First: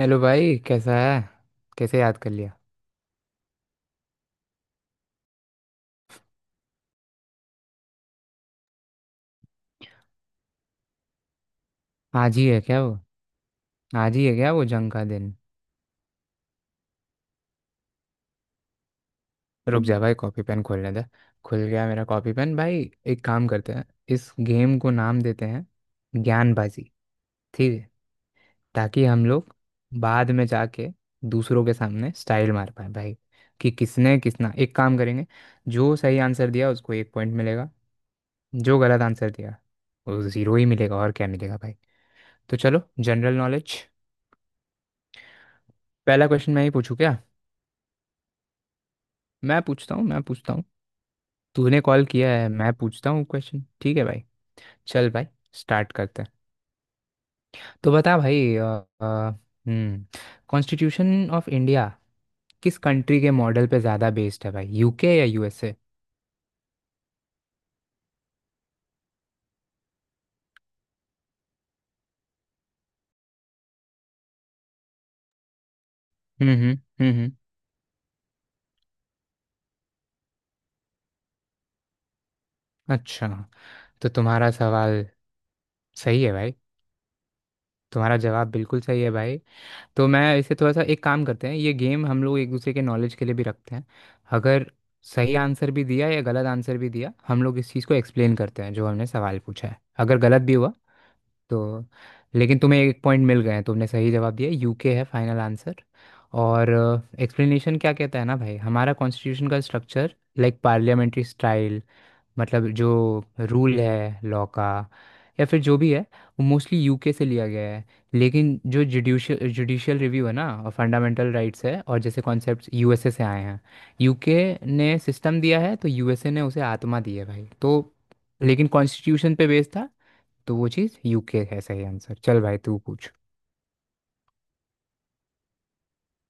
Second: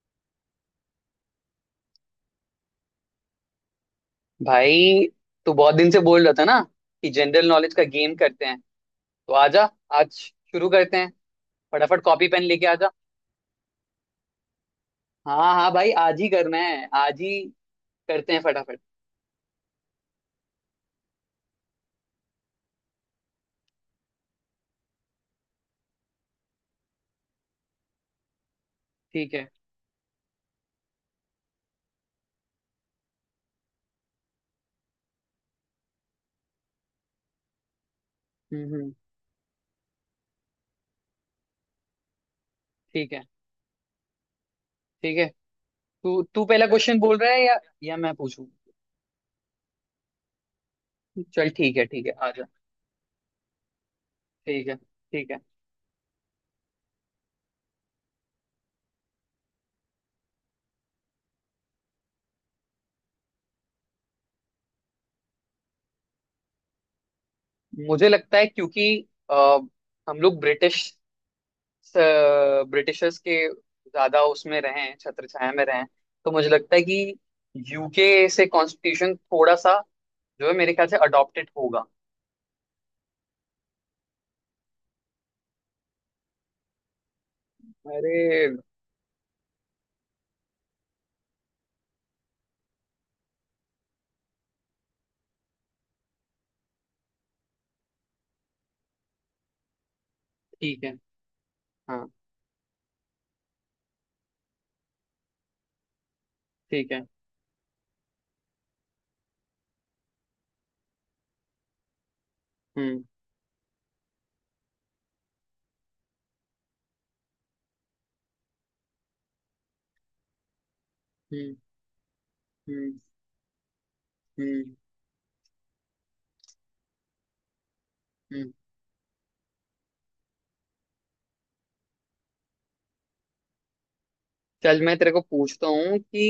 Hello भाई कैसा है। कैसे याद कर लिया। भाई, तू बहुत दिन से बोल रहा था ना कि जनरल नॉलेज का गेम करते हैं। तो आजा, आज शुरू करते हैं, फटाफट कॉपी आज पेन ही है लेके क्या आजा। वो? जंग का दिन? हाँ हाँ भाई, आज ही करना है, आज ही करते हैं फटाफट। रुक जा भाई कॉपी पेन खोलने दे। खुल गया मेरा कॉपी पेन भाई। एक काम करते हैं, इस गेम को नाम देते हैं, ज्ञानबाजी। ठीक है। ताकि हम ठीक है। लोग बाद में जाके दूसरों के सामने स्टाइल मार पाए भाई। कि किसने किसना एक काम करेंगे, जो सही आंसर दिया उसको एक पॉइंट मिलेगा। हम्म जो हम्म, गलत आंसर दिया वो जीरो ही मिलेगा और क्या मिलेगा भाई। तो चलो ठीक है। General knowledge. ठीक है। तू पहला तू क्वेश्चन मैं पहला ही पूछूं क्वेश्चन क्या? बोल रहा है, या मैं पूछूं? मैं पूछता हूँ। चल ठीक तूने है कॉल ठीक है, किया आजा। है, मैं पूछता हूँ क्वेश्चन, ठीक है भाई। ठीक है। चल भाई, ठीक है। स्टार्ट करते हैं। तो बता भाई हम्म कॉन्स्टिट्यूशन ऑफ इंडिया किस कंट्री के मॉडल पे ज़्यादा बेस्ड है भाई, यूके या यूएसए? मुझे लगता है क्योंकि हम लोग ब्रिटिशर्स के ज्यादा उसमें रहे हैं, छत्र छाया में रहे हैं। तो मुझे हम्म हम्म लगता है कि हम्म हम्म। यूके से कॉन्स्टिट्यूशन थोड़ा सा जो है मेरे ख्याल से अडॉप्टेड होगा। अच्छा, तो तुम्हारा सवाल सही है भाई, तुम्हारा जवाब अरे, बिल्कुल सही है भाई। तो मैं इसे थोड़ा सा, एक काम करते हैं, ये गेम हम लोग एक दूसरे के नॉलेज के लिए भी रखते हैं। अगर सही आंसर भी दिया या गलत आंसर भी दिया, हम लोग इस चीज़ को एक्सप्लेन करते हैं जो हमने सवाल पूछा है, अगर गलत भी हुआ ठीक है। तो। हाँ, लेकिन तुम्हें एक पॉइंट मिल गए हैं, तुमने सही जवाब दिया, यूके है फाइनल आंसर। और ठीक है। एक्सप्लेनेशन क्या कहता है ना भाई, हमारा कॉन्स्टिट्यूशन का स्ट्रक्चर लाइक पार्लियामेंट्री स्टाइल, मतलब हम्म जो रूल है लॉ का या फिर जो भी है, वो मोस्टली यूके से लिया गया है। लेकिन जो जुडिशियल जुडिशियल रिव्यू है ना और फंडामेंटल हम्म राइट्स है और जैसे कॉन्सेप्ट्स, हम्म यूएसए से आए हैं। यूके हम्म ने सिस्टम दिया है तो यूएसए ने उसे आत्मा दी है भाई। तो हम्म। लेकिन कॉन्स्टिट्यूशन पे बेस्ड था, तो वो चीज़ यूके है सही आंसर। चल भाई तू पूछ। चल मैं तेरे को पूछता हूँ कि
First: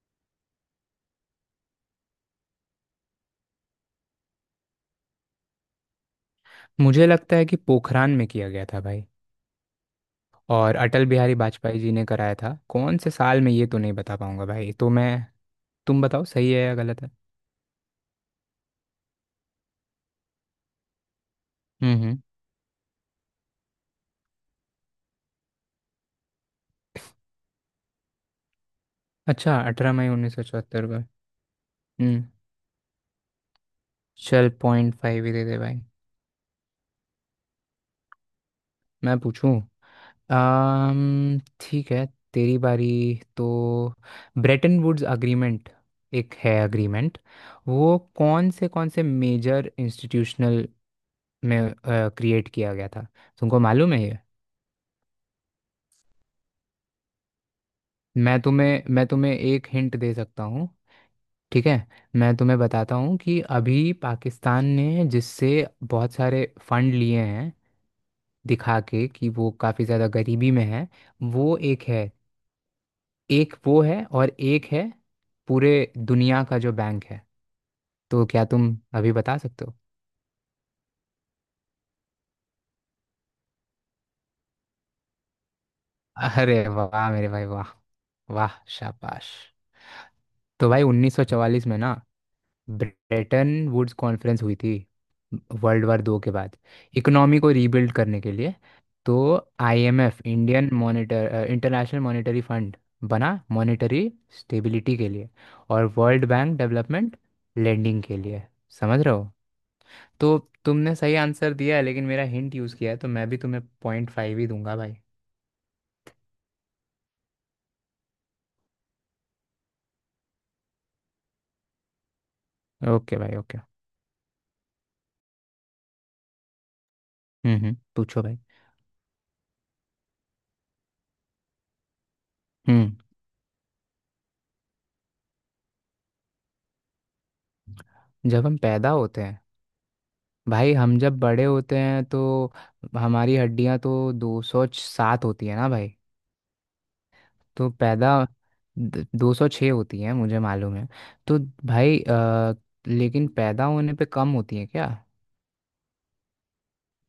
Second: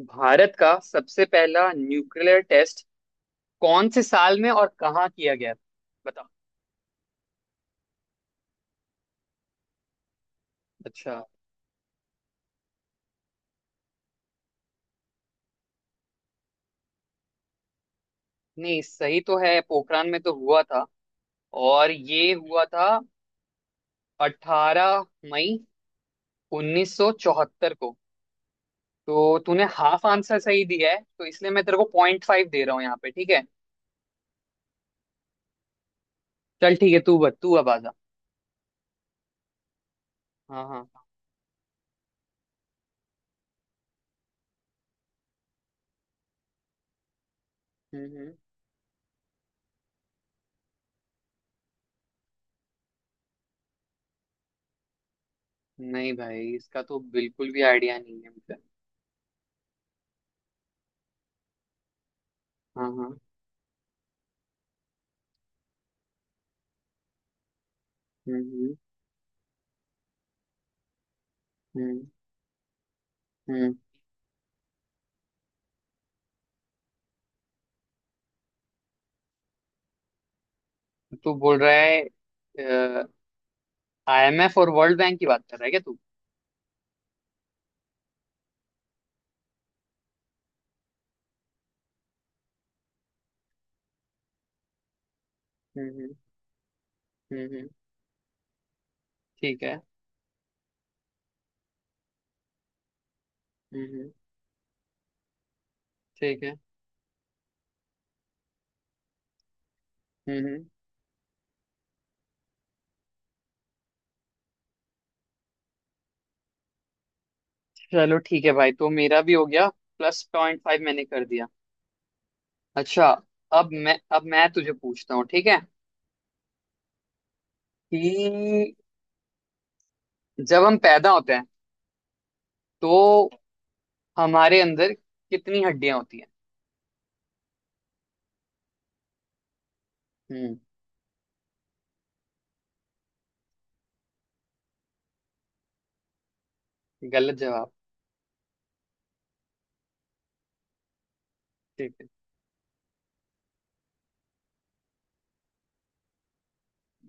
भारत का सबसे पहला न्यूक्लियर टेस्ट कौन से साल में और कहाँ किया गया था, बता। मुझे लगता है कि पोखरान में किया गया था भाई, और अटल अच्छा। बिहारी वाजपेयी जी ने कराया था। कौन से साल में ये तो नहीं बता पाऊंगा भाई, तो मैं, तुम बताओ सही है या गलत है। नहीं, सही तो है, पोखरान में तो हुआ था। और हम्म। हम्म। ये हुआ था 18 मई 1974 को। तो अच्छा, तूने अठारह हाफ मई उन्नीस आंसर सौ सही चौहत्तर दिया है, को। तो इसलिए मैं तेरे को हम्म। 0.5 दे रहा हूँ यहाँ पे। ठीक है। चल पॉइंट फाइव ही दे दे भाई। चल ठीक है, तू अब आजा। मैं पूछूं हाँ हाँ। ठीक है, तेरी बारी। तो ब्रेटन वुड्स अग्रीमेंट, एक है अग्रीमेंट, वो हम्म हम्म। कौन से मेजर इंस्टीट्यूशनल में क्रिएट किया गया था, तुमको मालूम है ये? नहीं भाई, इसका तो बिल्कुल भी आइडिया नहीं है मैं मुझे। तुम्हें मैं तुम्हें एक हिंट दे सकता हूँ, ठीक है? मैं तुम्हें हाँ बताता हाँ। हूँ कि अभी पाकिस्तान ने जिससे बहुत सारे फंड लिए हैं, हम्म हम्म दिखा के कि वो काफ़ी ज़्यादा गरीबी में है, वो एक हम्म है। एक हम्म। वो है और एक है पूरे दुनिया का जो बैंक है। तो क्या तुम अभी बता सकते हो? तू बोल रहा है, आईएमएफ और वर्ल्ड बैंक की बात कर रहा है क्या तू? अरे वाह मेरे भाई वाह, वाह शाबाश। तो भाई 1944 में ना ब्रेटन वुड्स कॉन्फ्रेंस हुई थी, वर्ल्ड हम्म वार हम्म दो के बाद, इकोनॉमी हम्म को हम्म। रीबिल्ड करने के लिए। तो ठीक है। IMF Indian monitor international monetary fund बना हम्म हम्म। मॉनेटरी स्टेबिलिटी के लिए, और वर्ल्ड ठीक है। बैंक डेवलपमेंट लेंडिंग के लिए, समझ रहे हो? तो हम्म हम्म। तुमने सही आंसर दिया है लेकिन मेरा हिंट यूज़ किया है, तो मैं भी तुम्हें पॉइंट फाइव ही दूंगा भाई। चलो ठीक है भाई, तो मेरा भी हो गया, प्लस 0.5 मैंने कर दिया। अच्छा। ओके भाई ओके। अब मैं तुझे पूछता हूँ, ठीक है? हम्म, पूछो भाई। कि जब हम पैदा होते हैं हम्म तो हमारे अंदर कितनी हड्डियां होती हैं? जब हम पैदा होते हैं, हम्म। भाई हम जब बड़े होते हैं तो हमारी हड्डियां तो दो सौ सात होती है ना भाई। गलत तो जवाब। पैदा दो सौ छः होती है मुझे मालूम है। तो ठीक भाई है, लेकिन पैदा होने पे कम होती है क्या?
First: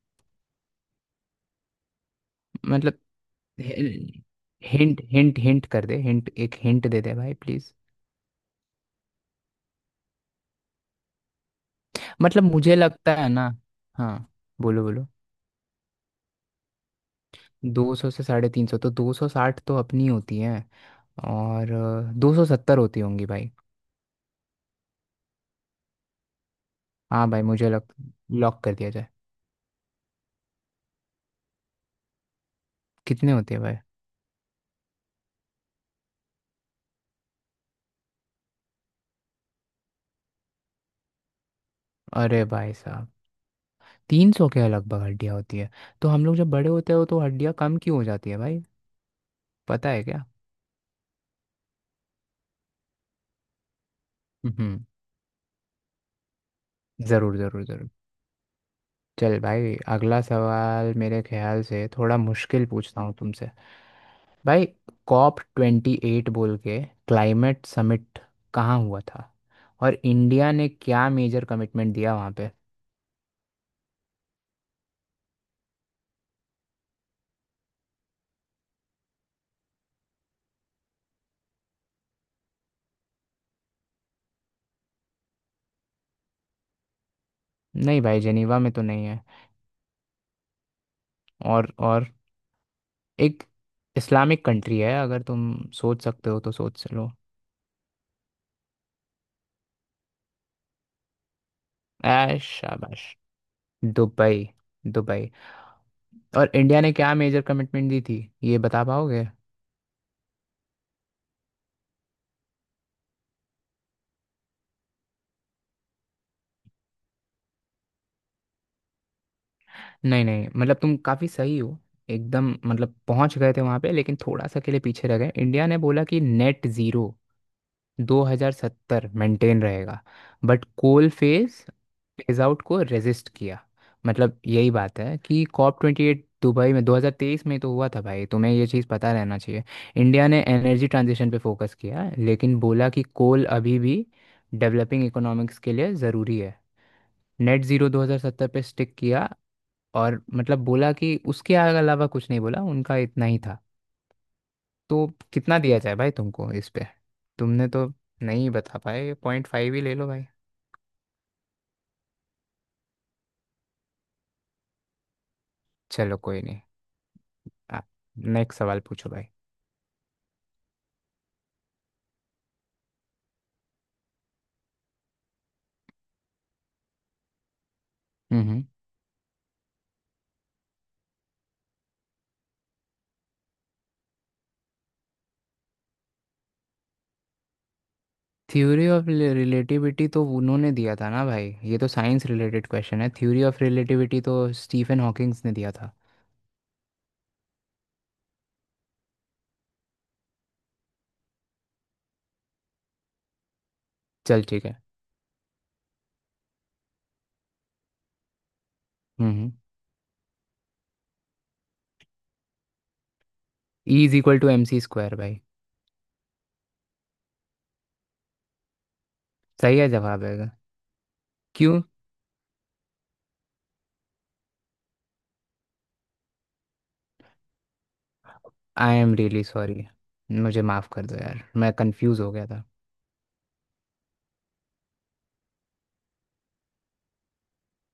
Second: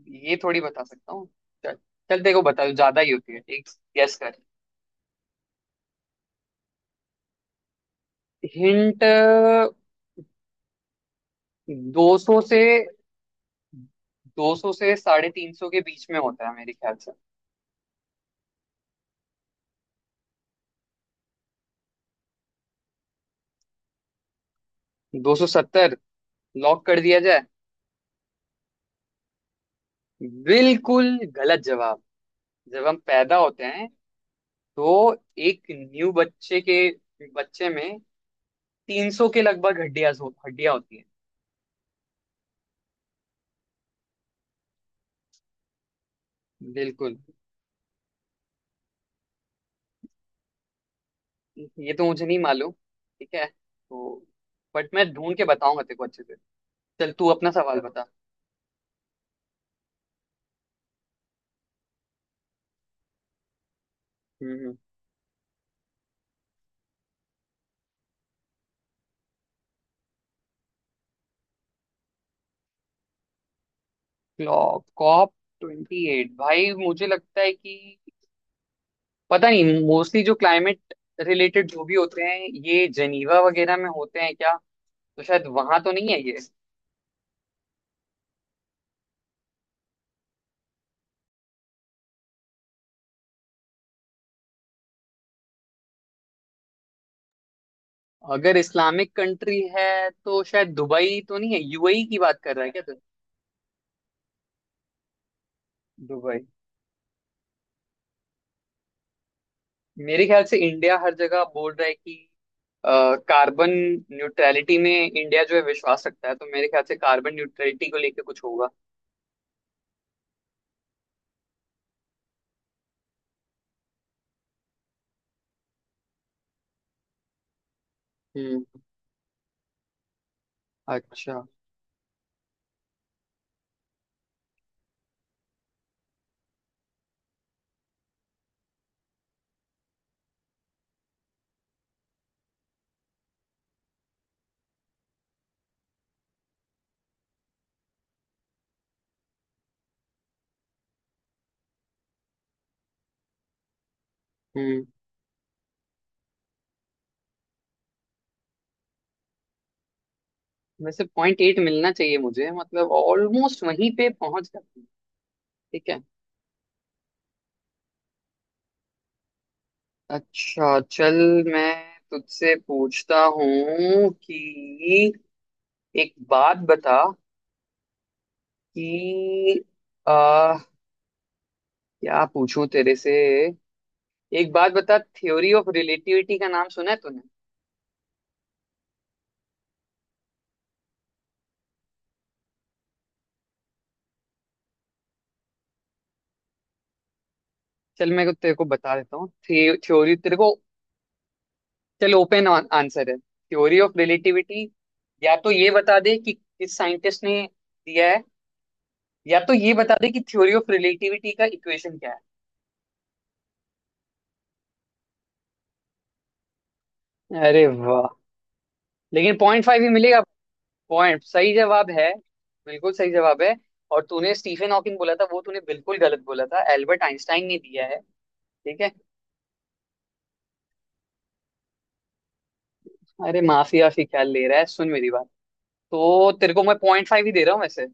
ये थोड़ी बता सकता हूँ। चल चल, देखो बता दो, मतलब ज्यादा ही होती है ठीक, गेस कर। हिंट हिंट हिंट कर दे हिंट एक हिंट दे दे भाई प्लीज। हिंट। दो सौ मतलब से मुझे लगता है ना। हाँ 200 बोलो से बोलो। 350 के बीच में होता है मेरे ख्याल से। दो सौ से साढ़े तीन सौ, तो दो सौ साठ तो अपनी होती है, और दो सौ सत्तर होती होंगी भाई। 270, लॉक कर दिया हाँ भाई जाए। मुझे लग लॉक कर दिया जाए। बिल्कुल गलत जवाब। जब हम कितने पैदा होते हैं होते भाई? हैं तो एक न्यू बच्चे में 300 के लगभग हड्डियां होती अरे भाई साहब, तीन सौ के लगभग हड्डियाँ होती है। तो हम लोग जब बड़े हैं। होते हो बिल्कुल। तो हड्डियाँ कम क्यों हो जाती है भाई, पता है क्या? ये तो मुझे नहीं मालूम। ठीक है तो हम्म। बट मैं ढूंढ के बताऊंगा तेरे को अच्छे से। चल तू ज़रूर अपना ज़रूर सवाल ज़रूर बता। चल भाई अगला सवाल मेरे ख्याल से थोड़ा मुश्किल पूछता हूँ तुमसे। भाई हम्म। कॉप ट्वेंटी एट बोल के क्लाइमेट समिट कहाँ हुआ था, और इंडिया ने क्या मेजर कमिटमेंट दिया वहाँ पे? क्लॉप कॉप ट्वेंटी एट, भाई मुझे लगता है कि पता नहीं, मोस्टली जो क्लाइमेट रिलेटेड जो भी होते हैं ये जेनीवा वगैरह में होते हैं क्या? तो शायद वहां तो नहीं है ये। नहीं भाई जेनीवा में तो नहीं है। और एक इस्लामिक कंट्री है, अगर तुम सोच सकते हो तो सोच लो। अगर इस्लामिक कंट्री है तो शायद दुबई तो नहीं है? यूएई की बात ऐश कर रहा है क्या? शाबाश। Dubai, Dubai. दुबई। और इंडिया ने क्या मेजर कमिटमेंट दी थी, ये बता पाओगे? मेरे ख्याल से इंडिया हर जगह बोल रहा है कि अ, कार्बन न्यूट्रलिटी में इंडिया जो है विश्वास रखता है, तो मेरे ख्याल से कार्बन न्यूट्रलिटी को लेके कुछ होगा। नहीं नहीं, मतलब तुम काफ़ी सही हो, एकदम मतलब पहुंच गए थे वहां पे, लेकिन थोड़ा सा के लिए पीछे रह गए। इंडिया ने बोला कि नेट ज़ीरो हम्म। 2070 मेंटेन रहेगा, बट कोल अच्छा। फेज फेज आउट को रेजिस्ट किया। मतलब यही बात है कि कॉप ट्वेंटी एट दुबई में 2023 में तो हुआ था भाई, तुम्हें ये चीज़ पता रहना चाहिए। इंडिया ने एनर्जी ट्रांजिशन पे फोकस किया, लेकिन बोला कि कोल अभी भी डेवलपिंग इकोनॉमिक्स के लिए ज़रूरी है। नेट ज़ीरो 2070 पे स्टिक किया, और मतलब बोला कि उसके अलावा कुछ नहीं बोला, उनका इतना ही था। हम्म। तो कितना दिया जाए भाई तुमको इस पे, तुमने तो नहीं बता पाए, पॉइंट फाइव ही ले लो भाई। वैसे 0.8 मिलना चाहिए मुझे, मतलब ऑलमोस्ट वहीं पे पहुंच जाती हूँ। ठीक है। चलो कोई नहीं, आप नेक्स्ट सवाल पूछो भाई। अच्छा चल, मैं तुझसे पूछता हूँ कि एक बात बता हम्म। कि आ, क्या पूछूं तेरे से? एक बात बता, थ्योरी ऑफ रिलेटिविटी का नाम सुना है तूने? थ्योरी ऑफ रिलेटिविटी तो उन्होंने दिया था ना भाई, ये तो साइंस रिलेटेड क्वेश्चन है। थ्योरी ऑफ रिलेटिविटी तो स्टीफन हॉकिंग्स ने दिया था। चल मैं तेरे को बता देता हूँ। थ्योरी तेरे को, चल ओपन आंसर है थ्योरी ऑफ चल रिलेटिविटी। ठीक है। या तो ये बता दे कि किस साइंटिस्ट ने दिया है, या हम्म। तो ये बता दे कि थ्योरी ऑफ रिलेटिविटी का इक्वेशन क्या E is equal to M C square भाई। है। अरे वाह, लेकिन पॉइंट सही फाइव है ही मिलेगा। जवाब है, पॉइंट सही क्यों? जवाब है, बिल्कुल सही जवाब है। और तूने स्टीफन हॉकिंग बोला था, वो तूने बिल्कुल गलत बोला था। एल्बर्ट आइंस्टाइन ने दिया है। ठीक है। आई एम रियली सॉरी, मुझे माफ़ कर दो यार, मैं कंफ्यूज हो गया था। अरे माफी आफी ख्याल ले रहा है, सुन मेरी बात। तो तेरे को मैं 0.5 ही दे रहा हूँ वैसे।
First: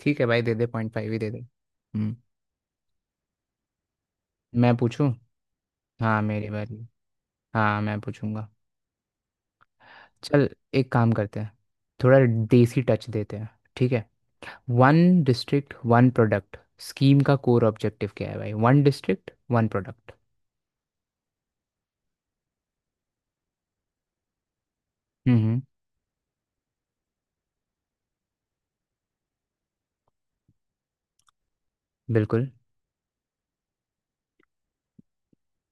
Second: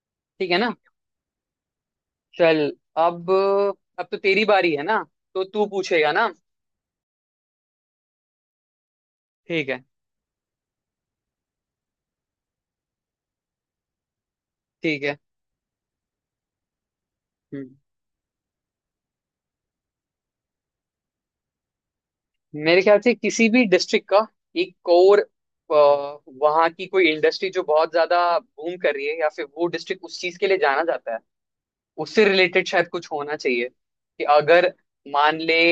ठीक है भाई ठीक दे है दे, ना? पॉइंट फाइव ही दे दे। हम्म। चल। अब अब तो तेरी बारी मैं है ना? पूछूं? तो तू पूछेगा हाँ ना? मेरी बारी, हाँ मैं पूछूंगा। ठीक है। चल, एक काम करते हैं, थोड़ा देसी टच देते हैं, ठीक है। ठीक है। One district one product scheme का कोर हम्म। ऑब्जेक्टिव क्या है भाई, वन डिस्ट्रिक्ट वन प्रोडक्ट? मेरे ख्याल से किसी भी डिस्ट्रिक्ट का एक कोर हम्म। वहाँ की कोई इंडस्ट्री जो बहुत ज्यादा बूम कर रही है, या फिर वो डिस्ट्रिक्ट उस चीज के लिए जाना जाता है, उससे बिल्कुल। रिलेटेड शायद कुछ होना चाहिए। कि अगर मान ले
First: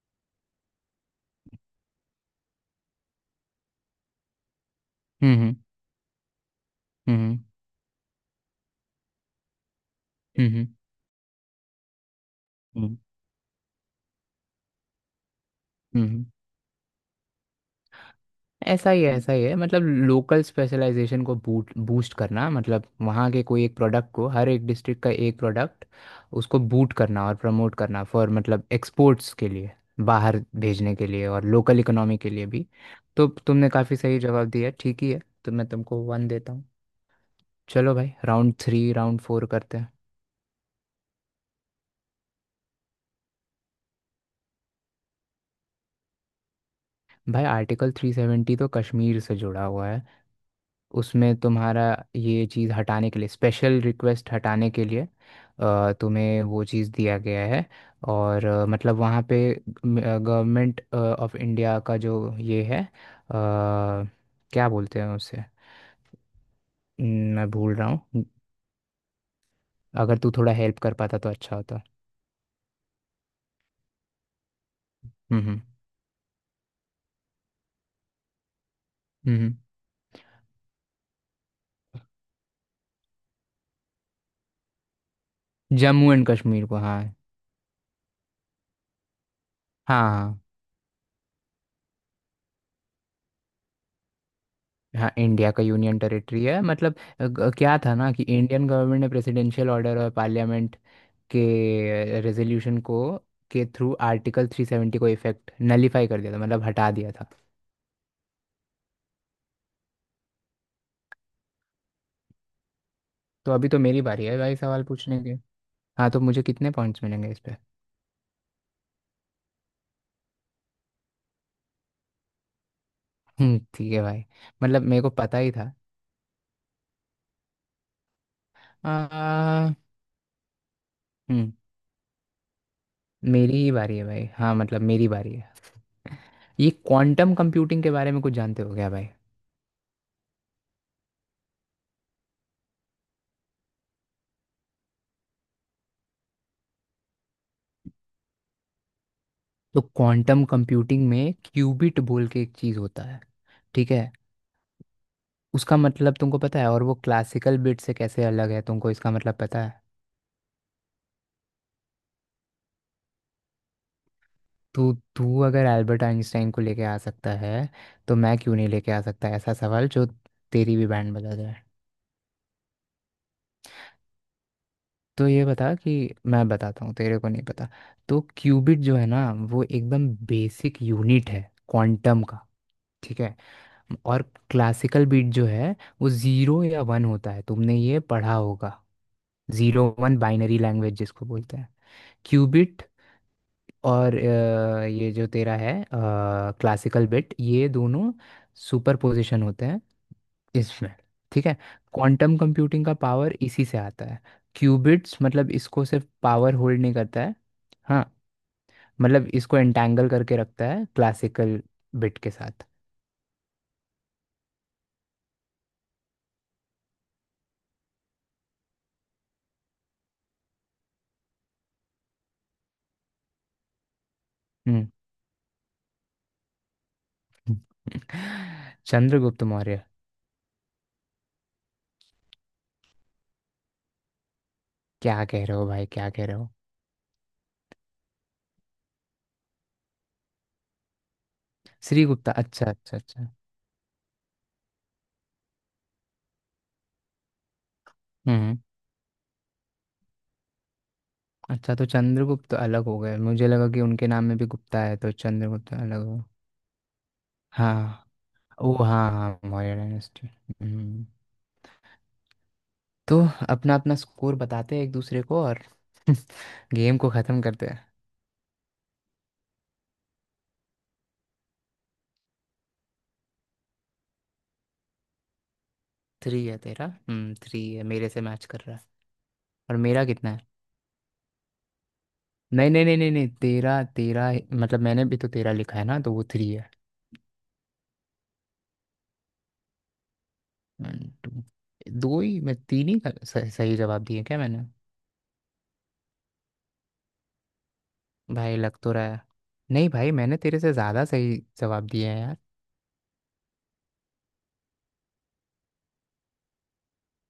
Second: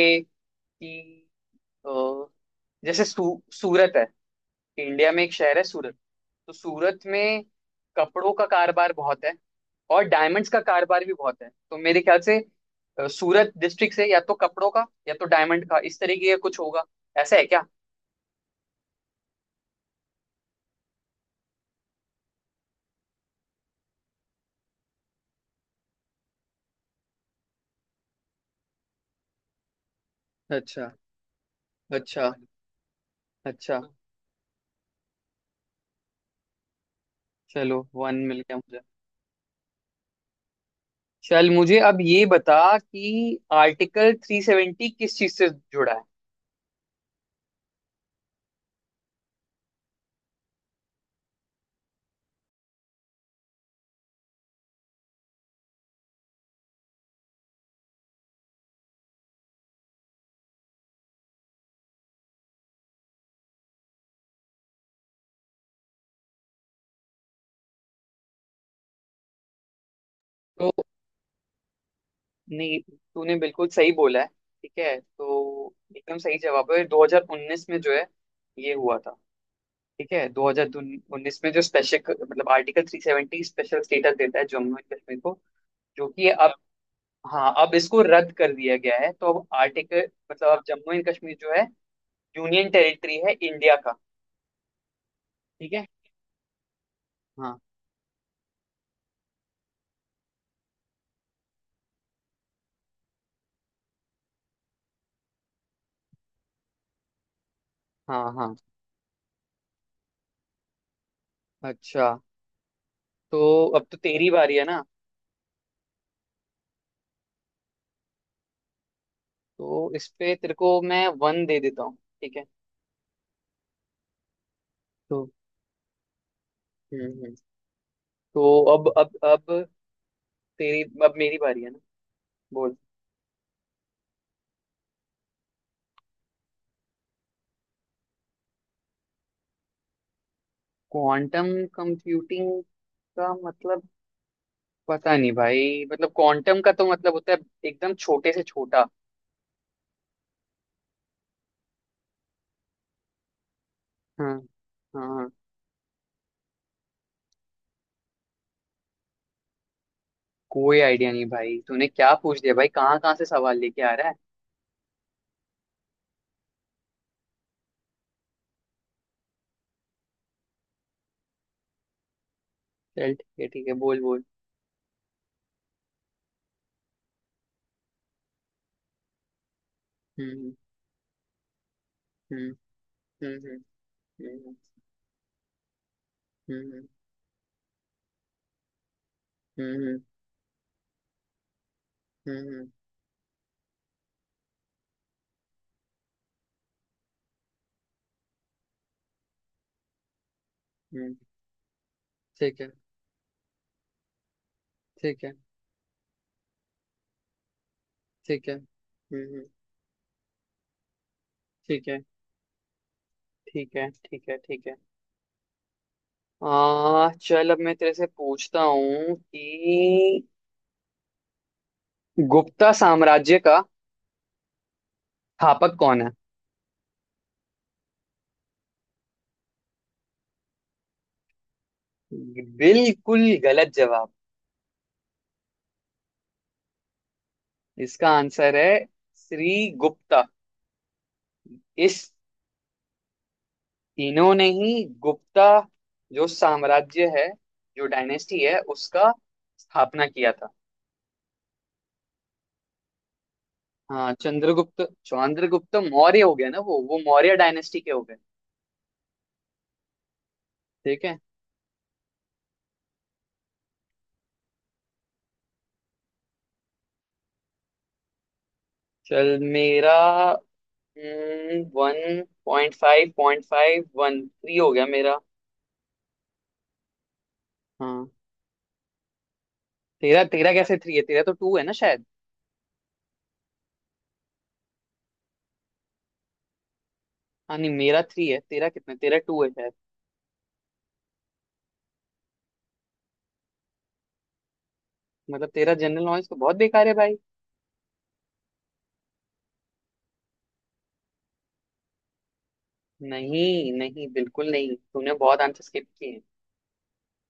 कि अ, जैसे सूरत है, इंडिया में एक हम्म। शहर है सूरत। तो सूरत हम्म में कपड़ों का कारोबार बहुत है, और डायमंड्स का हम्म कारोबार भी बहुत है। तो मेरे ख्याल से हम्म सूरत डिस्ट्रिक्ट से या तो कपड़ों का या तो डायमंड का इस हम्म तरीके का कुछ होगा। ऐसा है क्या? ऐसा ही है, ऐसा ही है, मतलब लोकल स्पेशलाइजेशन को बूट बूस्ट करना, मतलब वहाँ के कोई एक प्रोडक्ट को, हर एक डिस्ट्रिक्ट का एक प्रोडक्ट, उसको बूट करना और प्रमोट करना फॉर, मतलब एक्सपोर्ट्स के लिए, बाहर अच्छा भेजने के लिए और लोकल इकोनॉमी अच्छा के लिए भी। तो तुमने अच्छा। काफ़ी सही जवाब दिया, ठीक ही है, तो मैं तुमको वन देता हूँ। चलो चलो भाई, वन मिल राउंड गया मुझे। थ्री राउंड फोर करते हैं। चल मुझे अब ये बता कि आर्टिकल 370 किस चीज से जुड़ा है? भाई आर्टिकल थ्री सेवेंटी तो कश्मीर से जुड़ा हुआ है। उसमें तुम्हारा ये चीज़ हटाने के लिए, स्पेशल रिक्वेस्ट हटाने के लिए तुम्हें वो चीज़ दिया गया है। और मतलब वहाँ पे गवर्नमेंट ऑफ इंडिया का जो ये है क्या बोलते हैं उसे, मैं भूल रहा हूँ। अगर तू थोड़ा तो हेल्प कर पाता तो अच्छा होता। नहीं, तूने बिल्कुल सही बोला है। ठीक है, हम्म। तो एकदम सही जवाब है। 2019 में जो है ये हुआ था। हम्म, हम्म। ठीक है, 2019 में जो स्पेशल मतलब आर्टिकल 370 स्पेशल स्टेटस देता है जम्मू एंड कश्मीर को, जो जम्मू एंड कि अब, कश्मीर को, हाँ हाँ, अब इसको रद्द कर दिया गया है। तो अब आर्टिकल हाँ। हाँ। मतलब अब जम्मू एंड कश्मीर जो है यूनियन टेरिटरी है इंडिया का। हाँ इंडिया का ठीक है। यूनियन टेरिटरी है, मतलब हाँ। क्या था ना कि इंडियन गवर्नमेंट ने प्रेसिडेंशियल ऑर्डर और पार्लियामेंट के रेजोल्यूशन को, के थ्रू आर्टिकल 370 को इफेक्ट नलीफाई कर दिया था, मतलब हटा दिया था। हाँ हाँ। अच्छा, तो तो अभी तो अब तो मेरी बारी तेरी है बारी भाई है ना? सवाल पूछने के। हाँ तो मुझे कितने पॉइंट्स मिलेंगे इस पे? तो इस पे तेरे को मैं वन दे देता हूँ। ठीक है। ठीक है भाई, मतलब मेरे को तो पता ही था। हम्म हम्म। तो अब आ, तेरी अब मेरी हम्म बारी है ना? बोल। मेरी ही बारी है भाई, हाँ मतलब मेरी बारी है। ये क्वांटम कंप्यूटिंग के बारे में कुछ जानते हो क्या भाई? क्वांटम कंप्यूटिंग का मतलब पता नहीं भाई, मतलब क्वांटम का तो मतलब होता है एकदम छोटे से छोटा। तो क्वांटम कंप्यूटिंग में क्यूबिट बोल के एक चीज़ होता है, ठीक है। हाँ हाँ। उसका मतलब तुमको पता है, और वो क्लासिकल बिट से कैसे अलग है तुमको इसका मतलब पता है? कोई आइडिया नहीं भाई, तूने क्या पूछ लिया भाई, कहाँ कहाँ से सवाल लेके आ रहा है? तो तू अगर एल्बर्ट आइंस्टाइन को लेके आ सकता है, तो मैं क्यों नहीं लेके आ सकता ऐसा सवाल जो तेरी भी बैंड बजा जाए। चल ठीक है ठीक है, बोल बोल। तो ये बता कि, मैं बताता हूँ तेरे को नहीं पता। तो क्यूबिट जो है ना, वो एकदम हम्म बेसिक यूनिट है क्वांटम का, हम्म ठीक है। हम्म और हम्म क्लासिकल बिट जो है, वो ज़ीरो या हम्म वन होता है, तुमने ये पढ़ा होगा, जीरो हम्म वन बाइनरी लैंग्वेज जिसको बोलते हैं। हम्म हम्म क्यूबिट और ये जो तेरा है क्लासिकल बिट, ये दोनों सुपर पोजिशन होते हैं इसमें, हम्म। ठीक है। क्वांटम ठीक है। कंप्यूटिंग का पावर इसी से आता है। क्यूबिट्स, ठीक है। मतलब इसको सिर्फ पावर होल्ड नहीं करता है। हाँ, ठीक है। मतलब इसको एंटैंगल करके रखता है क्लासिकल ठीक है। बिट के साथ। ठीक है। ठीक है। ठीक है। आ चल, अब मैं तेरे से पूछता हूँ कि गुप्ता साम्राज्य का हम्म। स्थापक कौन है? चंद्रगुप्त मौर्य। बिल्कुल गलत जवाब। क्या कह रहे हो भाई क्या कह रहे हो? इसका आंसर है श्री गुप्ता। इस श्रीगुप्ता, अच्छा अच्छा अच्छा। तीनों ने ही गुप्ता जो साम्राज्य है, जो डायनेस्टी हम्म। है, उसका स्थापना किया था। अच्छा, तो चंद्रगुप्त अलग हो गए, मुझे लगा कि उनके हाँ, नाम में भी गुप्ता चंद्रगुप्त है तो चंद्रगुप्त चंद्रगुप्त अलग मौर्य हो। हो गया ना वो मौर्य डायनेस्टी के हो हाँ, गए। ओ हाँ हाँ मौर्य डायनेस्टी, ठीक हम्म। है। तो अपना अपना स्कोर बताते हैं एक दूसरे को, और गेम को ख़त्म करते हैं। चल, मेरा वन 0.5 0.5 वन थ्री हो गया मेरा। थ्री है तेरा, थ्री है, मेरे हाँ, से मैच कर रहा है। और मेरा तेरा कितना है? तेरा कैसे थ्री है? तेरा तो टू है ना शायद। नहीं नहीं नहीं नहीं नहीं, तेरा तेरा है- मतलब मैंने भी तो तेरा लिखा है ना, तो वो थ्री है। हाँ नहीं, मेरा थ्री है, तेरा टू है शायद। वन, टू, दो ही मैं तीन ही का- सही सही जवाब दिए क्या मैंने? मतलब तेरा जनरल नॉलेज तो बहुत बेकार है भाई। भाई लग तो रहा है। नहीं भाई, मैंने तेरे से ज़्यादा सही जवाब दिए हैं यार। नहीं नहीं बिल्कुल नहीं, तूने बहुत आंसर स्किप किए हैं।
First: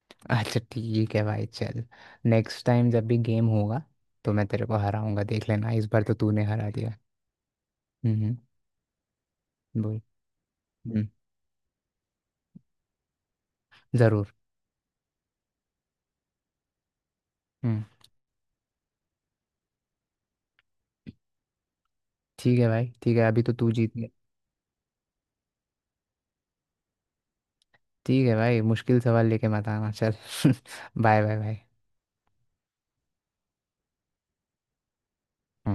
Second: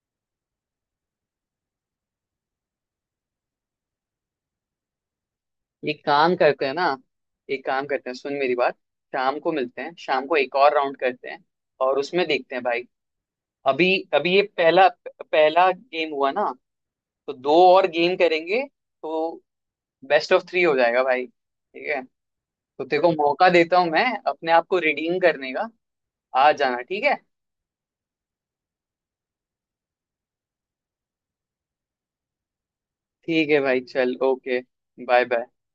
अच्छा ठीक है भाई चल, नेक्स्ट टाइम जब भी गेम होगा, तो मैं तेरे को हराऊंगा, देख लेना, इस एक बार तो काम तूने करते हरा हैं ना, दिया। एक काम करते हैं, हम्म, सुन मेरी बात। शाम को मिलते हैं, बोल। शाम को एक और राउंड हम्म। करते हैं और उसमें देखते हैं भाई। अभी ज़रूर। अभी ये पहला पहला गेम हुआ ना, तो दो हम्म। और गेम करेंगे, तो बेस्ट ऑफ थ्री हो जाएगा भाई। ठीक है? ठीक है तो भाई तेरे को ठीक है, अभी मौका तो तू देता हूँ जीत मैं गया। अपने आप को रिडीम करने का। आ जाना। ठीक है। ठीक है भाई, मुश्किल सवाल लेके मत आना चल। बाय बाय भाई। ठीक है भाई चल, ओके। Bye bye. हम्म।